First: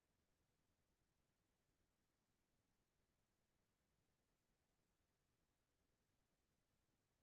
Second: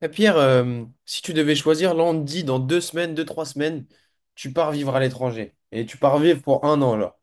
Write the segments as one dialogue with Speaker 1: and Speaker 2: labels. Speaker 1: Eh, Pierre, si tu devais choisir, là on te dit dans deux semaines, deux, trois semaines, tu pars vivre à l'étranger. Et tu pars vivre pour un an là.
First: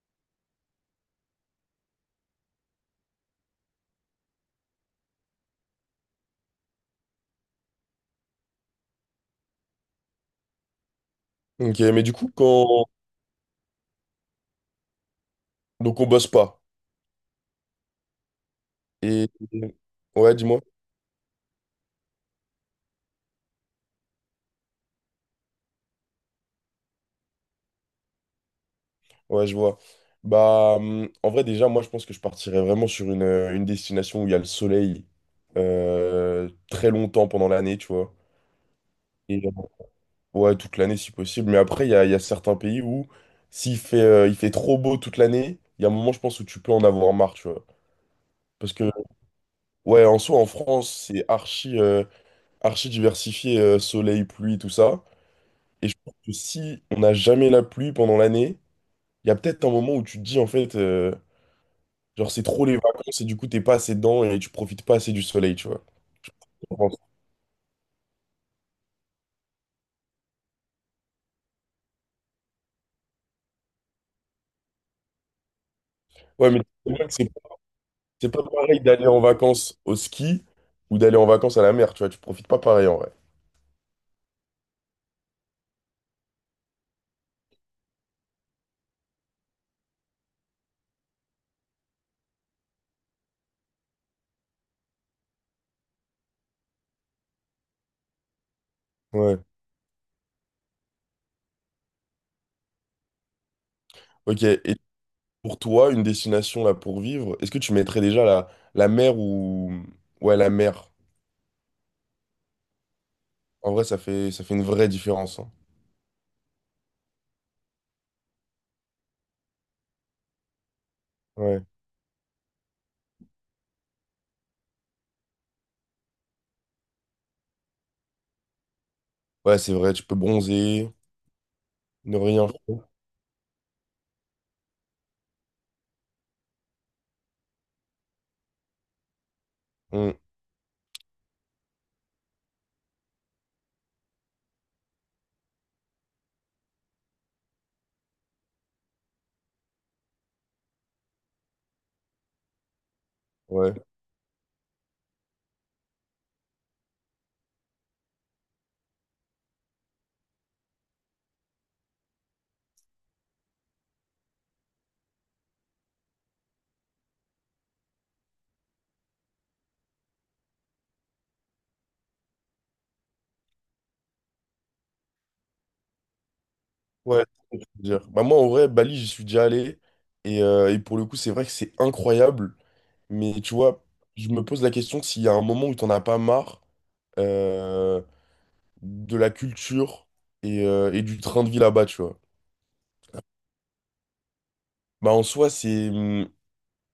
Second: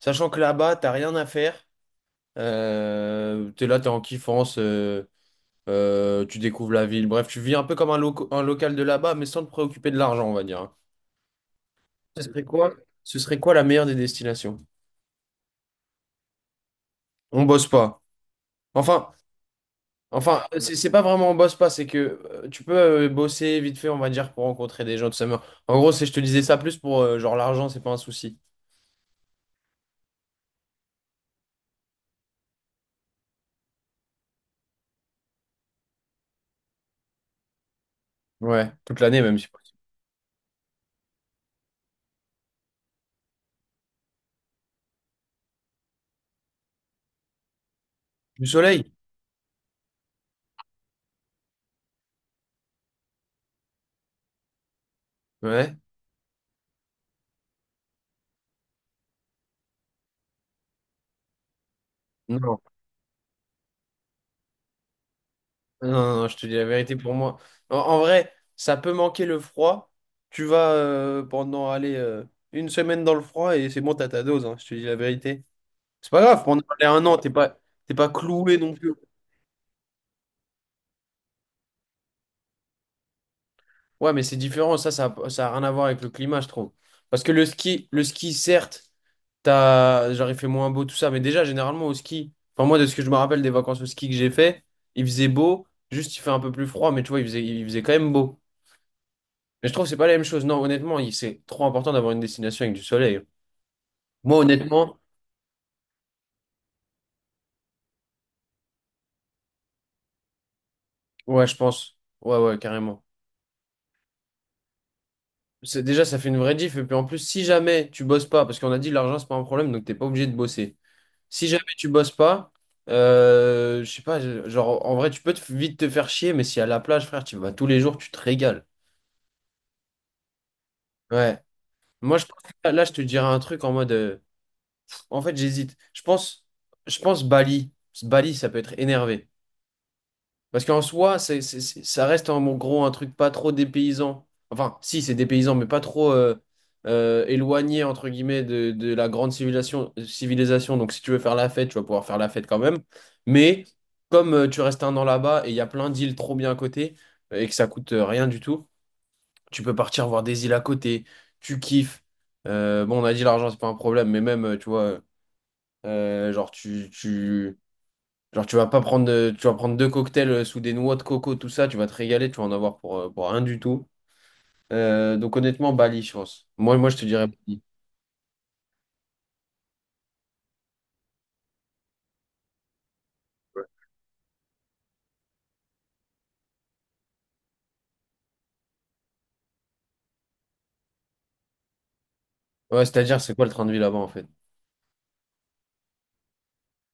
Speaker 1: Sachant que là-bas, t'as rien à faire. T'es là, t'es en kiffance, tu découvres la ville. Bref, tu vis un peu comme un, un local de là-bas, mais sans te préoccuper de l'argent, on va dire, hein.
Speaker 2: Ok, mais du
Speaker 1: Ce
Speaker 2: coup,
Speaker 1: serait quoi?
Speaker 2: quand...
Speaker 1: Ce serait quoi la meilleure des destinations?
Speaker 2: Donc on bosse pas.
Speaker 1: On bosse pas. Enfin,
Speaker 2: Et... Ouais,
Speaker 1: Enfin,
Speaker 2: dis-moi.
Speaker 1: c'est pas vraiment on bosse pas, c'est que tu peux bosser vite fait, on va dire, pour rencontrer des gens, tout ça. Mais en gros, c'est, je te disais ça plus pour genre l'argent, c'est pas un souci.
Speaker 2: Ouais, je vois. Bah, en vrai, déjà, moi, je pense que je partirais vraiment sur une destination où il y a le soleil très longtemps pendant l'année, tu vois.
Speaker 1: Ouais, toute l'année même,
Speaker 2: Et,
Speaker 1: si possible.
Speaker 2: ouais, toute l'année si possible. Mais après, il y a certains pays où s'il fait, il fait trop beau toute l'année, il y a un moment, je pense, où tu peux en avoir marre, tu vois.
Speaker 1: Du
Speaker 2: Parce que,
Speaker 1: soleil?
Speaker 2: ouais, en soi, en France, c'est archi, archi diversifié, soleil, pluie, tout ça.
Speaker 1: Ouais.
Speaker 2: Et je pense que si on n'a jamais la pluie pendant l'année, il y a peut-être un moment où tu te dis, en fait, genre, c'est
Speaker 1: Non.
Speaker 2: trop les vacances et du coup, t'es pas assez dedans et tu profites pas assez du soleil, tu vois.
Speaker 1: Non, non, non, je te dis la
Speaker 2: Je
Speaker 1: vérité
Speaker 2: pense.
Speaker 1: pour moi. En, en vrai, ça peut manquer le froid. Tu vas pendant, aller une semaine dans le froid et c'est bon, t'as ta dose, hein, je te dis la vérité. C'est pas grave,
Speaker 2: Ouais, mais
Speaker 1: pendant allez,
Speaker 2: c'est
Speaker 1: un
Speaker 2: vrai que
Speaker 1: an,
Speaker 2: c'est
Speaker 1: t'es pas
Speaker 2: c'est pas
Speaker 1: cloué non
Speaker 2: pareil
Speaker 1: plus.
Speaker 2: d'aller en vacances au ski ou d'aller en vacances à la mer, tu vois. Tu profites pas pareil, en vrai.
Speaker 1: Ouais, mais c'est différent, ça a rien à voir avec le climat, je trouve. Parce que le ski, certes, t'as, genre, il fait moins beau, tout ça, mais déjà, généralement, au ski, enfin, moi, de ce que je me rappelle des vacances au ski que j'ai fait, il faisait beau, juste, il fait un peu plus froid, mais tu vois, il faisait quand même beau.
Speaker 2: Ouais.
Speaker 1: Mais je trouve que c'est pas la même chose. Non, honnêtement, c'est trop important d'avoir une destination avec du soleil. Moi,
Speaker 2: Ok. Et
Speaker 1: honnêtement,
Speaker 2: pour toi, une destination là pour vivre, est-ce que tu mettrais déjà la mer ou... Ouais, la mer.
Speaker 1: ouais, je pense. Ouais, ouais, carrément.
Speaker 2: En vrai, ça fait une vraie différence, hein.
Speaker 1: C'est, déjà, ça fait une vraie diff, et puis en plus, si jamais tu bosses pas, parce qu'on a dit l'argent, c'est pas un problème, donc t'es pas obligé de bosser. Si
Speaker 2: Ouais.
Speaker 1: jamais tu bosses pas, je sais pas, genre en vrai tu peux vite te faire chier, mais si à la plage, frère, tu vas tous les jours, tu te régales.
Speaker 2: Ouais, c'est vrai, tu peux bronzer,
Speaker 1: Ouais.
Speaker 2: ne
Speaker 1: Moi je pense
Speaker 2: rien
Speaker 1: que là,
Speaker 2: faire.
Speaker 1: je te dirais un truc en mode en fait j'hésite. Je pense Bali. Bali, ça peut être énervé.
Speaker 2: Mm.
Speaker 1: Parce qu'en soi, ça reste en gros un truc pas trop dépaysant. Enfin, si, c'est dépaysant, mais pas trop éloigné, entre guillemets, de la grande civilisation. Donc, si tu veux faire la fête, tu vas pouvoir faire la fête quand même. Mais
Speaker 2: Ouais.
Speaker 1: comme tu restes un an là-bas et il y a plein d'îles trop bien à côté et que ça coûte rien du tout, tu peux partir voir des îles à côté, tu kiffes. Bon, on a dit l'argent, c'est pas un problème, mais même, tu vois, genre, genre, tu vas pas prendre, tu vas prendre deux cocktails sous des noix de coco, tout ça, tu vas te régaler, tu vas en avoir pour rien du tout. Donc, honnêtement, Bali, je pense. Moi, je te
Speaker 2: Ouais,
Speaker 1: dirais
Speaker 2: c'est
Speaker 1: Bali.
Speaker 2: ce que je veux dire. Bah, moi, en vrai, Bali, j'y suis déjà allé. Et pour le coup, c'est vrai que c'est incroyable. Mais tu vois, je me pose la question s'il y a un moment où t'en as pas marre euh, de la culture et du train de vie là-bas, tu vois.
Speaker 1: Ouais, c'est-à-dire, c'est quoi le train de vie là-bas, en fait?
Speaker 2: Bah, en soi,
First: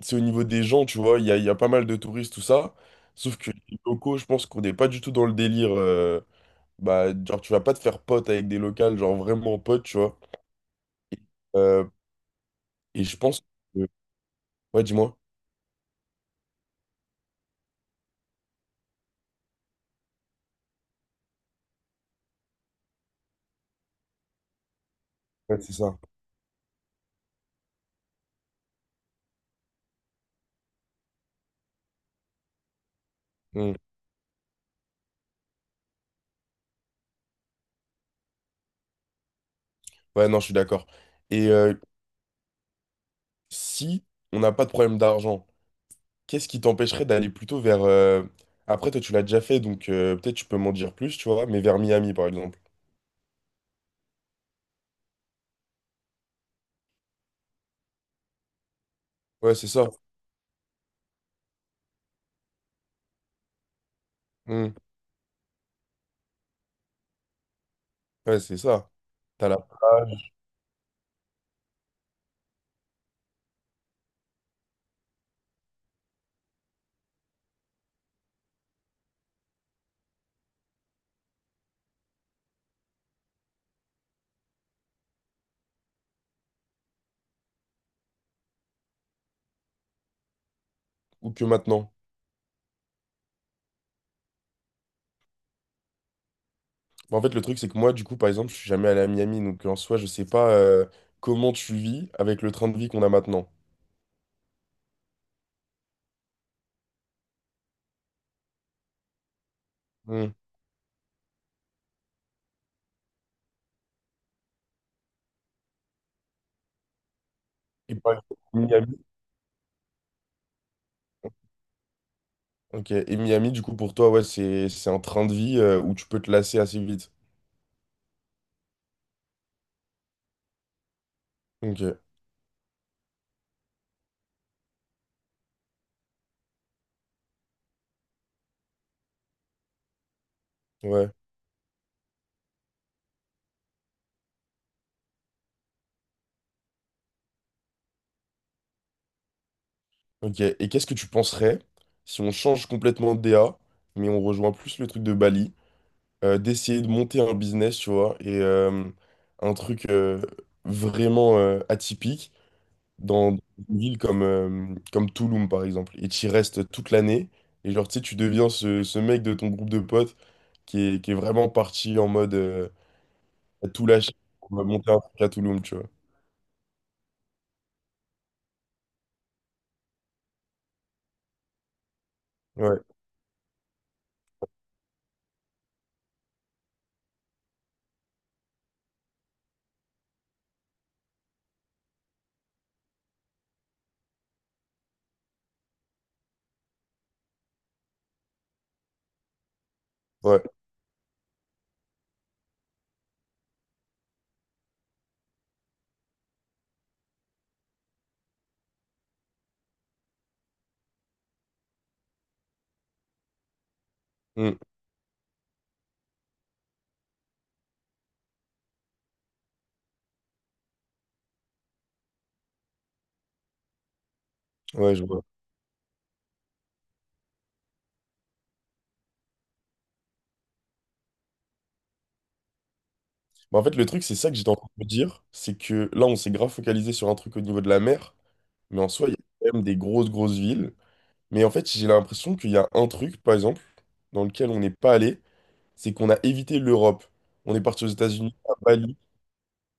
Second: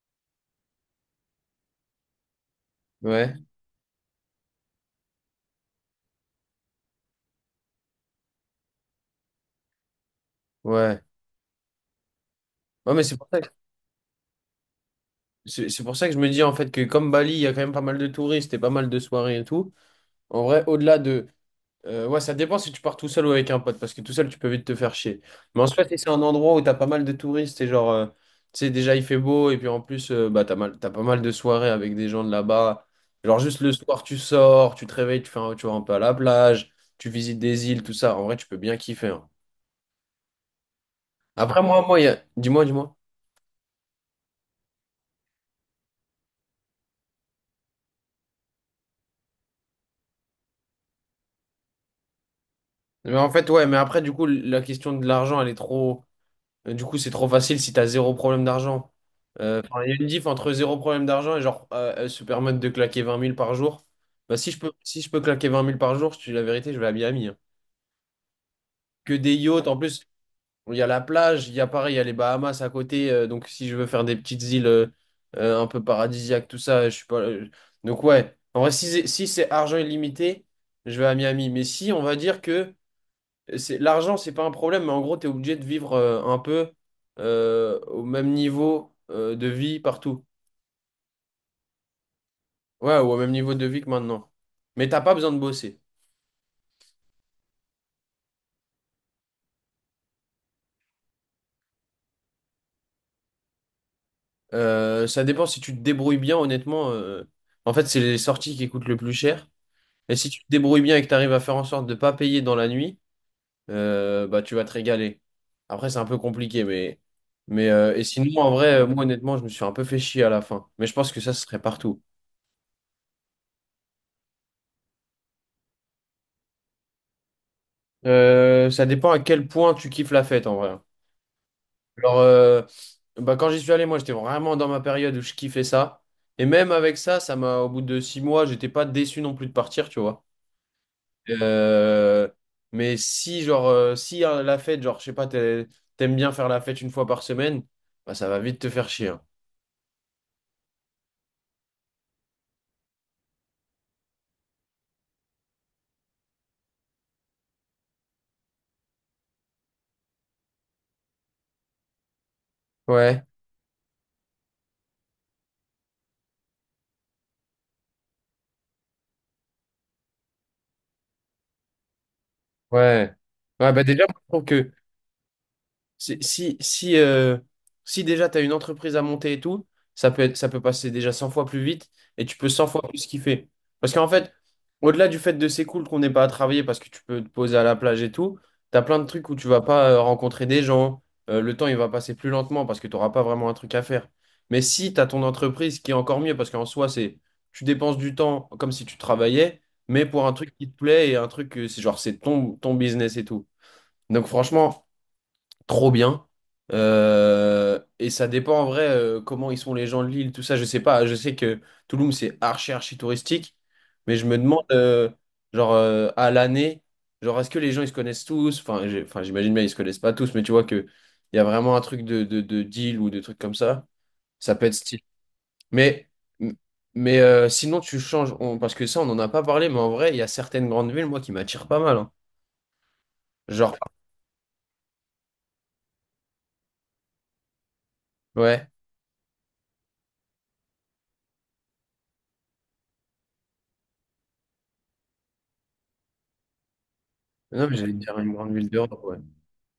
Speaker 2: c'est au niveau des gens, tu vois. Il y a pas mal de touristes, tout ça.
Speaker 1: Ouais,
Speaker 2: Sauf que les locaux, je pense qu'on n'est pas du tout dans le délire. Bah, genre, tu vas pas te faire pote avec des locales, genre vraiment pote, tu vois.
Speaker 1: ouais.
Speaker 2: Et, euh,
Speaker 1: Ouais, mais
Speaker 2: et je pense que... Ouais, dis-moi.
Speaker 1: c'est pour ça que je me dis, en fait, que comme Bali, il y a quand même pas mal de touristes et pas mal de soirées et tout. En vrai, au-delà de, ouais, ça dépend si tu pars tout seul ou avec un pote, parce que tout seul, tu peux vite te faire chier.
Speaker 2: Ouais,
Speaker 1: Mais en
Speaker 2: c'est
Speaker 1: soit, si
Speaker 2: ça.
Speaker 1: c'est un endroit où t'as pas mal de touristes, et genre, tu sais, déjà il fait beau, et puis en plus, bah, t'as pas mal de soirées avec des gens de là-bas. Genre, juste le
Speaker 2: Hmm.
Speaker 1: soir, tu sors, tu te réveilles, tu vas un peu à la plage, tu visites des îles, tout ça. En vrai, tu peux bien kiffer, hein.
Speaker 2: Ouais, non, je suis d'accord. Et
Speaker 1: Après, moi, il y a... dis-moi, dis-moi.
Speaker 2: si on n'a pas de problème d'argent, qu'est-ce qui t'empêcherait d'aller plutôt vers... Après, toi, tu l'as déjà fait, donc peut-être tu peux m'en dire plus, tu vois, mais vers Miami, par exemple.
Speaker 1: Mais en fait, ouais, mais après, du coup, la question de l'argent, elle est trop. Du coup, c'est trop facile si t'as zéro problème d'argent.
Speaker 2: Ouais, c'est
Speaker 1: Enfin, il
Speaker 2: ça.
Speaker 1: y a une diff entre zéro problème d'argent et genre se permettre de claquer vingt mille par jour. Bah,
Speaker 2: Hmm.
Speaker 1: si je peux claquer vingt mille par jour, je te dis la vérité, je vais à Miami, hein.
Speaker 2: Ouais, c'est ça.
Speaker 1: Que des
Speaker 2: T'as la
Speaker 1: yachts, en plus,
Speaker 2: plage,
Speaker 1: il y a la plage, il y a pareil, il y a les Bahamas à côté. Donc si je veux faire des petites îles un peu paradisiaques, tout ça, je suis pas. Donc ouais, en vrai, si, si c'est argent illimité, je vais à Miami. Mais si on va dire que c'est l'argent, c'est pas un problème, mais en gros, tu es obligé de vivre un peu au même niveau de vie partout.
Speaker 2: ou que maintenant.
Speaker 1: Ouais, ou au même niveau de vie que maintenant. Mais t'as pas besoin de bosser.
Speaker 2: Bah, en fait, le truc, c'est que moi, du coup, par exemple, je suis jamais allé à Miami, donc en soi, je sais pas comment tu vis avec le train de vie qu'on a maintenant.
Speaker 1: Ça dépend si tu te débrouilles bien, honnêtement. En fait, c'est les sorties qui coûtent le plus cher. Et si
Speaker 2: Hmm.
Speaker 1: tu te débrouilles bien et que tu arrives à faire en sorte de pas payer dans la nuit, bah tu vas te régaler. Après, c'est un peu compliqué, mais. Mais
Speaker 2: Et
Speaker 1: et
Speaker 2: par exemple,
Speaker 1: sinon, en vrai,
Speaker 2: Miami.
Speaker 1: moi honnêtement, je me suis un peu fait chier à la fin. Mais je pense que ça, ce serait partout.
Speaker 2: Ok, et Miami, du coup, pour toi, ouais, c'est un train de vie où tu peux te lasser assez vite.
Speaker 1: Ça dépend à quel point tu kiffes la fête en vrai.
Speaker 2: Ok,
Speaker 1: Genre, bah, quand j'y suis allé, moi j'étais vraiment dans ma période où je kiffais ça. Et même avec ça, ça m'a, au bout de six mois, j'étais pas déçu non plus de partir, tu vois.
Speaker 2: ouais.
Speaker 1: Euh, mais si, genre, si la fête, genre, je sais pas, t'aimes bien faire la fête une fois par semaine, bah, ça va vite te faire chier, hein.
Speaker 2: Ok, et qu'est-ce que tu penserais si on change complètement de DA, mais on rejoint plus le truc de Bali, d'essayer de monter un business, tu vois, et un truc vraiment atypique
Speaker 1: Ouais,
Speaker 2: dans une ville comme, comme Tulum, par exemple, et tu y restes toute l'année, et genre, tu sais, tu deviens ce mec de ton groupe de potes qui est vraiment parti en mode
Speaker 1: ouais.
Speaker 2: à
Speaker 1: Ouais, bah
Speaker 2: tout
Speaker 1: déjà,
Speaker 2: lâcher
Speaker 1: je trouve
Speaker 2: pour
Speaker 1: que
Speaker 2: monter un truc à Tulum, tu vois.
Speaker 1: Si, si, si déjà tu as une entreprise à monter et tout, ça peut passer déjà 100 fois plus vite et tu peux cent
Speaker 2: Ouais,
Speaker 1: fois plus kiffer. Parce qu'en fait, au-delà du fait de c'est cool qu'on n'ait pas à travailler parce que tu peux te poser à la plage et tout, tu as plein de trucs où tu vas pas rencontrer des gens, le temps il va passer plus lentement parce que tu n'auras pas vraiment un truc à faire. Mais si tu as ton entreprise ce qui est encore mieux parce qu'en soi, c'est tu dépenses du temps comme si tu travaillais, mais pour un
Speaker 2: ouais,
Speaker 1: truc qui te plaît et un truc que c'est genre c'est ton business et tout. Donc franchement trop bien. Et ça dépend en vrai comment ils sont les gens de l'île, tout ça, je sais pas. Je sais que Toulouse c'est archi touristique, mais je me
Speaker 2: Hmm.
Speaker 1: demande genre à l'année, genre est-ce que les gens ils se connaissent tous? Enfin j'imagine bien ils se connaissent pas tous, mais tu vois que il y a vraiment un truc de deal ou de trucs comme ça. Ça peut être
Speaker 2: Ouais,
Speaker 1: stylé.
Speaker 2: je vois.
Speaker 1: Mais, mais sinon, tu changes. Parce que ça, on n'en a pas parlé, mais en vrai, il y a certaines grandes villes, moi, qui m'attirent pas mal, hein.
Speaker 2: Bah, en fait,
Speaker 1: Genre,
Speaker 2: le truc, c'est ça que j'étais en train de me dire, c'est que là, on s'est grave focalisé sur un truc au niveau de la mer,
Speaker 1: ouais.
Speaker 2: mais en soi, il y a quand même des grosses, grosses villes. Mais en fait, j'ai l'impression qu'il y a un truc, par exemple, dans lequel on n'est pas allé, c'est qu'on a évité l'Europe. On est
Speaker 1: Non, mais
Speaker 2: parti aux
Speaker 1: j'allais dire une
Speaker 2: États-Unis,
Speaker 1: grande
Speaker 2: à
Speaker 1: ville
Speaker 2: Bali,
Speaker 1: d'Europe, ouais.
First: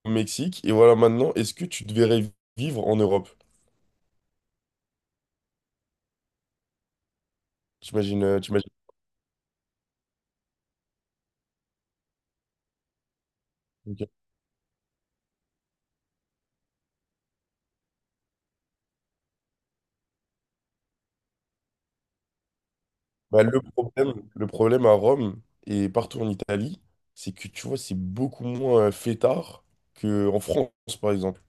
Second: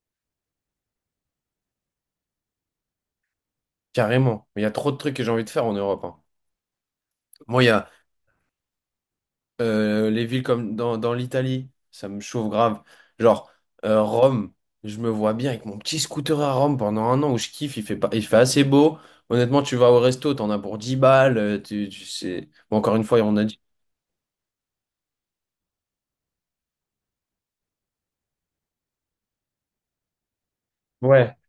Speaker 2: au Mexique, et voilà, maintenant, est-ce que tu te verrais vivre en Europe?
Speaker 1: Carrément. Mais il y a trop de trucs que j'ai envie de faire en Europe, hein. Moi, il y a
Speaker 2: T'imagines, t'imagines...
Speaker 1: les villes comme dans l'Italie, ça me chauffe grave. Genre,
Speaker 2: Ok.
Speaker 1: Rome, je me vois bien avec mon petit scooter à Rome pendant un an où je kiffe, il fait pas, il fait assez beau. Honnêtement, tu vas au resto, t'en as pour 10 balles. Tu sais... Bon, encore une fois, on a
Speaker 2: Bah,
Speaker 1: dit.
Speaker 2: le problème à Rome et partout en Italie, c'est que tu vois, c'est beaucoup moins fêtard qu'en France, par
Speaker 1: Ouais.
Speaker 2: exemple.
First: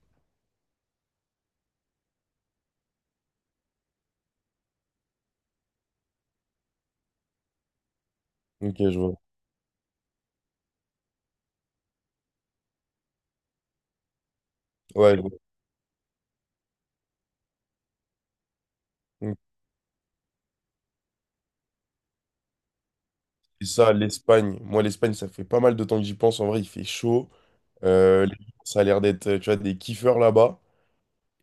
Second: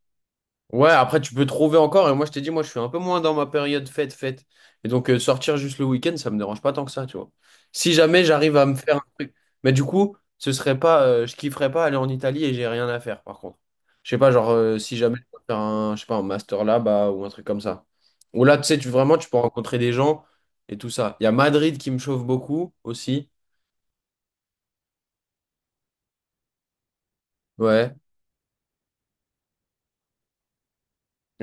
Speaker 1: Ouais, après tu peux trouver encore, et moi je t'ai dit, moi je suis un peu moins dans ma période fête. Et donc sortir juste le week-end, ça me dérange pas tant que ça, tu vois. Si jamais j'arrive à me
Speaker 2: Ok,
Speaker 1: faire
Speaker 2: je
Speaker 1: un
Speaker 2: vois.
Speaker 1: truc. Mais du coup, ce serait pas, je kifferais pas aller en Italie et j'ai rien à faire, par contre. Je sais pas, genre si jamais
Speaker 2: Ouais,
Speaker 1: je
Speaker 2: je
Speaker 1: peux faire un, je sais pas, un master là-bas ou un truc comme ça. Ou là, tu sais, tu vraiment tu peux
Speaker 2: vois.
Speaker 1: rencontrer des gens et tout ça. Il y a Madrid qui me chauffe beaucoup aussi.
Speaker 2: Et ça, l'Espagne. Moi, l'Espagne, ça fait pas mal de temps que j'y pense. En vrai, il fait chaud.
Speaker 1: Ouais.
Speaker 2: Les- ça a l'air d'être, tu vois, des kiffeurs là-bas.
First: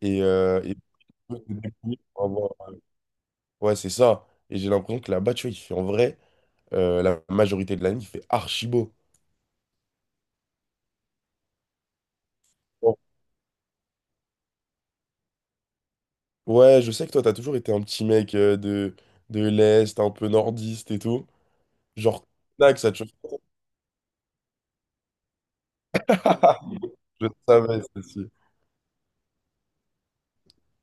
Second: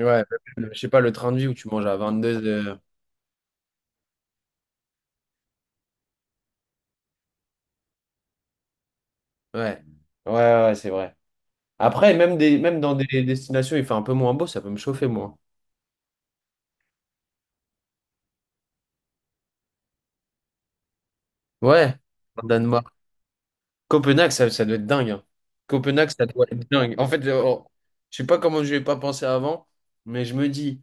Speaker 2: Et-
Speaker 1: Je sais pas, le train de vie où tu manges à
Speaker 2: pour
Speaker 1: 22
Speaker 2: avoir-
Speaker 1: heures.
Speaker 2: Ouais, c'est ça. Et j'ai l'impression que là-bas, tu vois, il fait en vrai, la majorité de l'année, il fait archi beau.
Speaker 1: Ouais. Ouais, ouais, ouais, c'est vrai. Après, même, même dans
Speaker 2: Bon.
Speaker 1: des destinations, il fait un peu moins beau, ça peut me chauffer, moi.
Speaker 2: Ouais, je sais que toi, t'as toujours été un petit mec de l'Est, un peu nordiste et tout.
Speaker 1: Ouais,
Speaker 2: Genre,
Speaker 1: en
Speaker 2: tac,
Speaker 1: Danemark.
Speaker 2: ça te chauffe.
Speaker 1: Copenhague, ça doit être dingue, hein. Copenhague, ça doit être dingue. En fait,
Speaker 2: Je
Speaker 1: je oh,
Speaker 2: savais,
Speaker 1: je sais
Speaker 2: ceci.
Speaker 1: pas comment je n'ai pas pensé avant, mais je me dis,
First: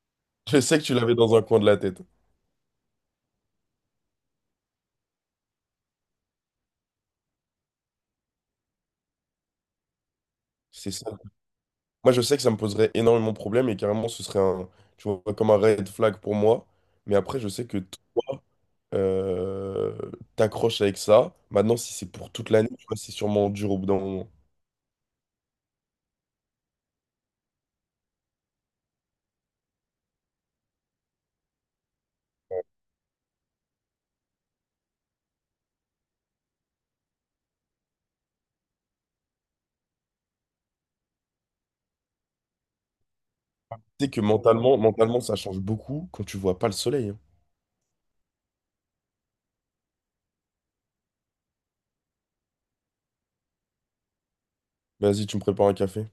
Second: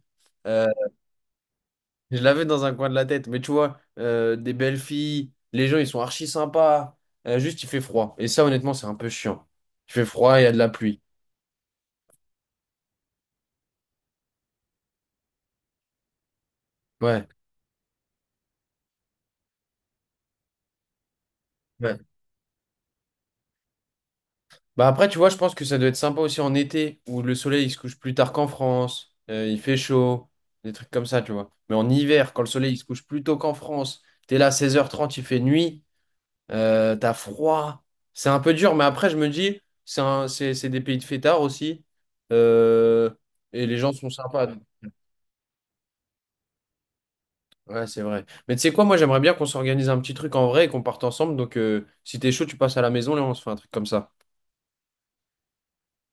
Speaker 2: Je
Speaker 1: euh,
Speaker 2: sais que tu l'avais dans un coin de la tête.
Speaker 1: je l'avais dans un coin de la tête, mais tu vois, des belles filles, les gens, ils sont archi sympas. Juste, il fait froid. Et ça, honnêtement, c'est un peu chiant. Il fait froid, il y a de la
Speaker 2: C'est
Speaker 1: pluie.
Speaker 2: ça. Moi, je sais que ça me poserait énormément de problèmes et carrément, ce serait un, tu vois, comme un red flag pour moi. Mais
Speaker 1: Ouais.
Speaker 2: après, je sais que toi, euh, t'accroches avec ça. Maintenant, si
Speaker 1: Ouais.
Speaker 2: c'est pour toute l'année, tu vois, c'est sûrement dur au bout d'un moment.
Speaker 1: Bah après, tu vois, je pense que ça doit être sympa aussi en été, où le soleil il se couche plus tard qu'en France, il fait chaud, des trucs comme ça, tu vois. Mais en hiver, quand le soleil il se couche plus tôt qu'en France, t'es là 16h30, il fait nuit, t'as froid. C'est un peu dur, mais après, je me dis, c'est des pays de fêtards aussi, euh, et les gens
Speaker 2: Tu
Speaker 1: sont
Speaker 2: sais que
Speaker 1: sympas. Donc-
Speaker 2: mentalement, ça change beaucoup quand tu vois pas le soleil, hein.
Speaker 1: ouais, c'est vrai. Mais tu sais quoi, moi, j'aimerais bien qu'on s'organise un petit truc en vrai et qu'on parte ensemble. Donc, si t'es chaud, tu passes à la maison, là, on se fait un truc comme ça.
Speaker 2: Vas-y, tu me prépares un café.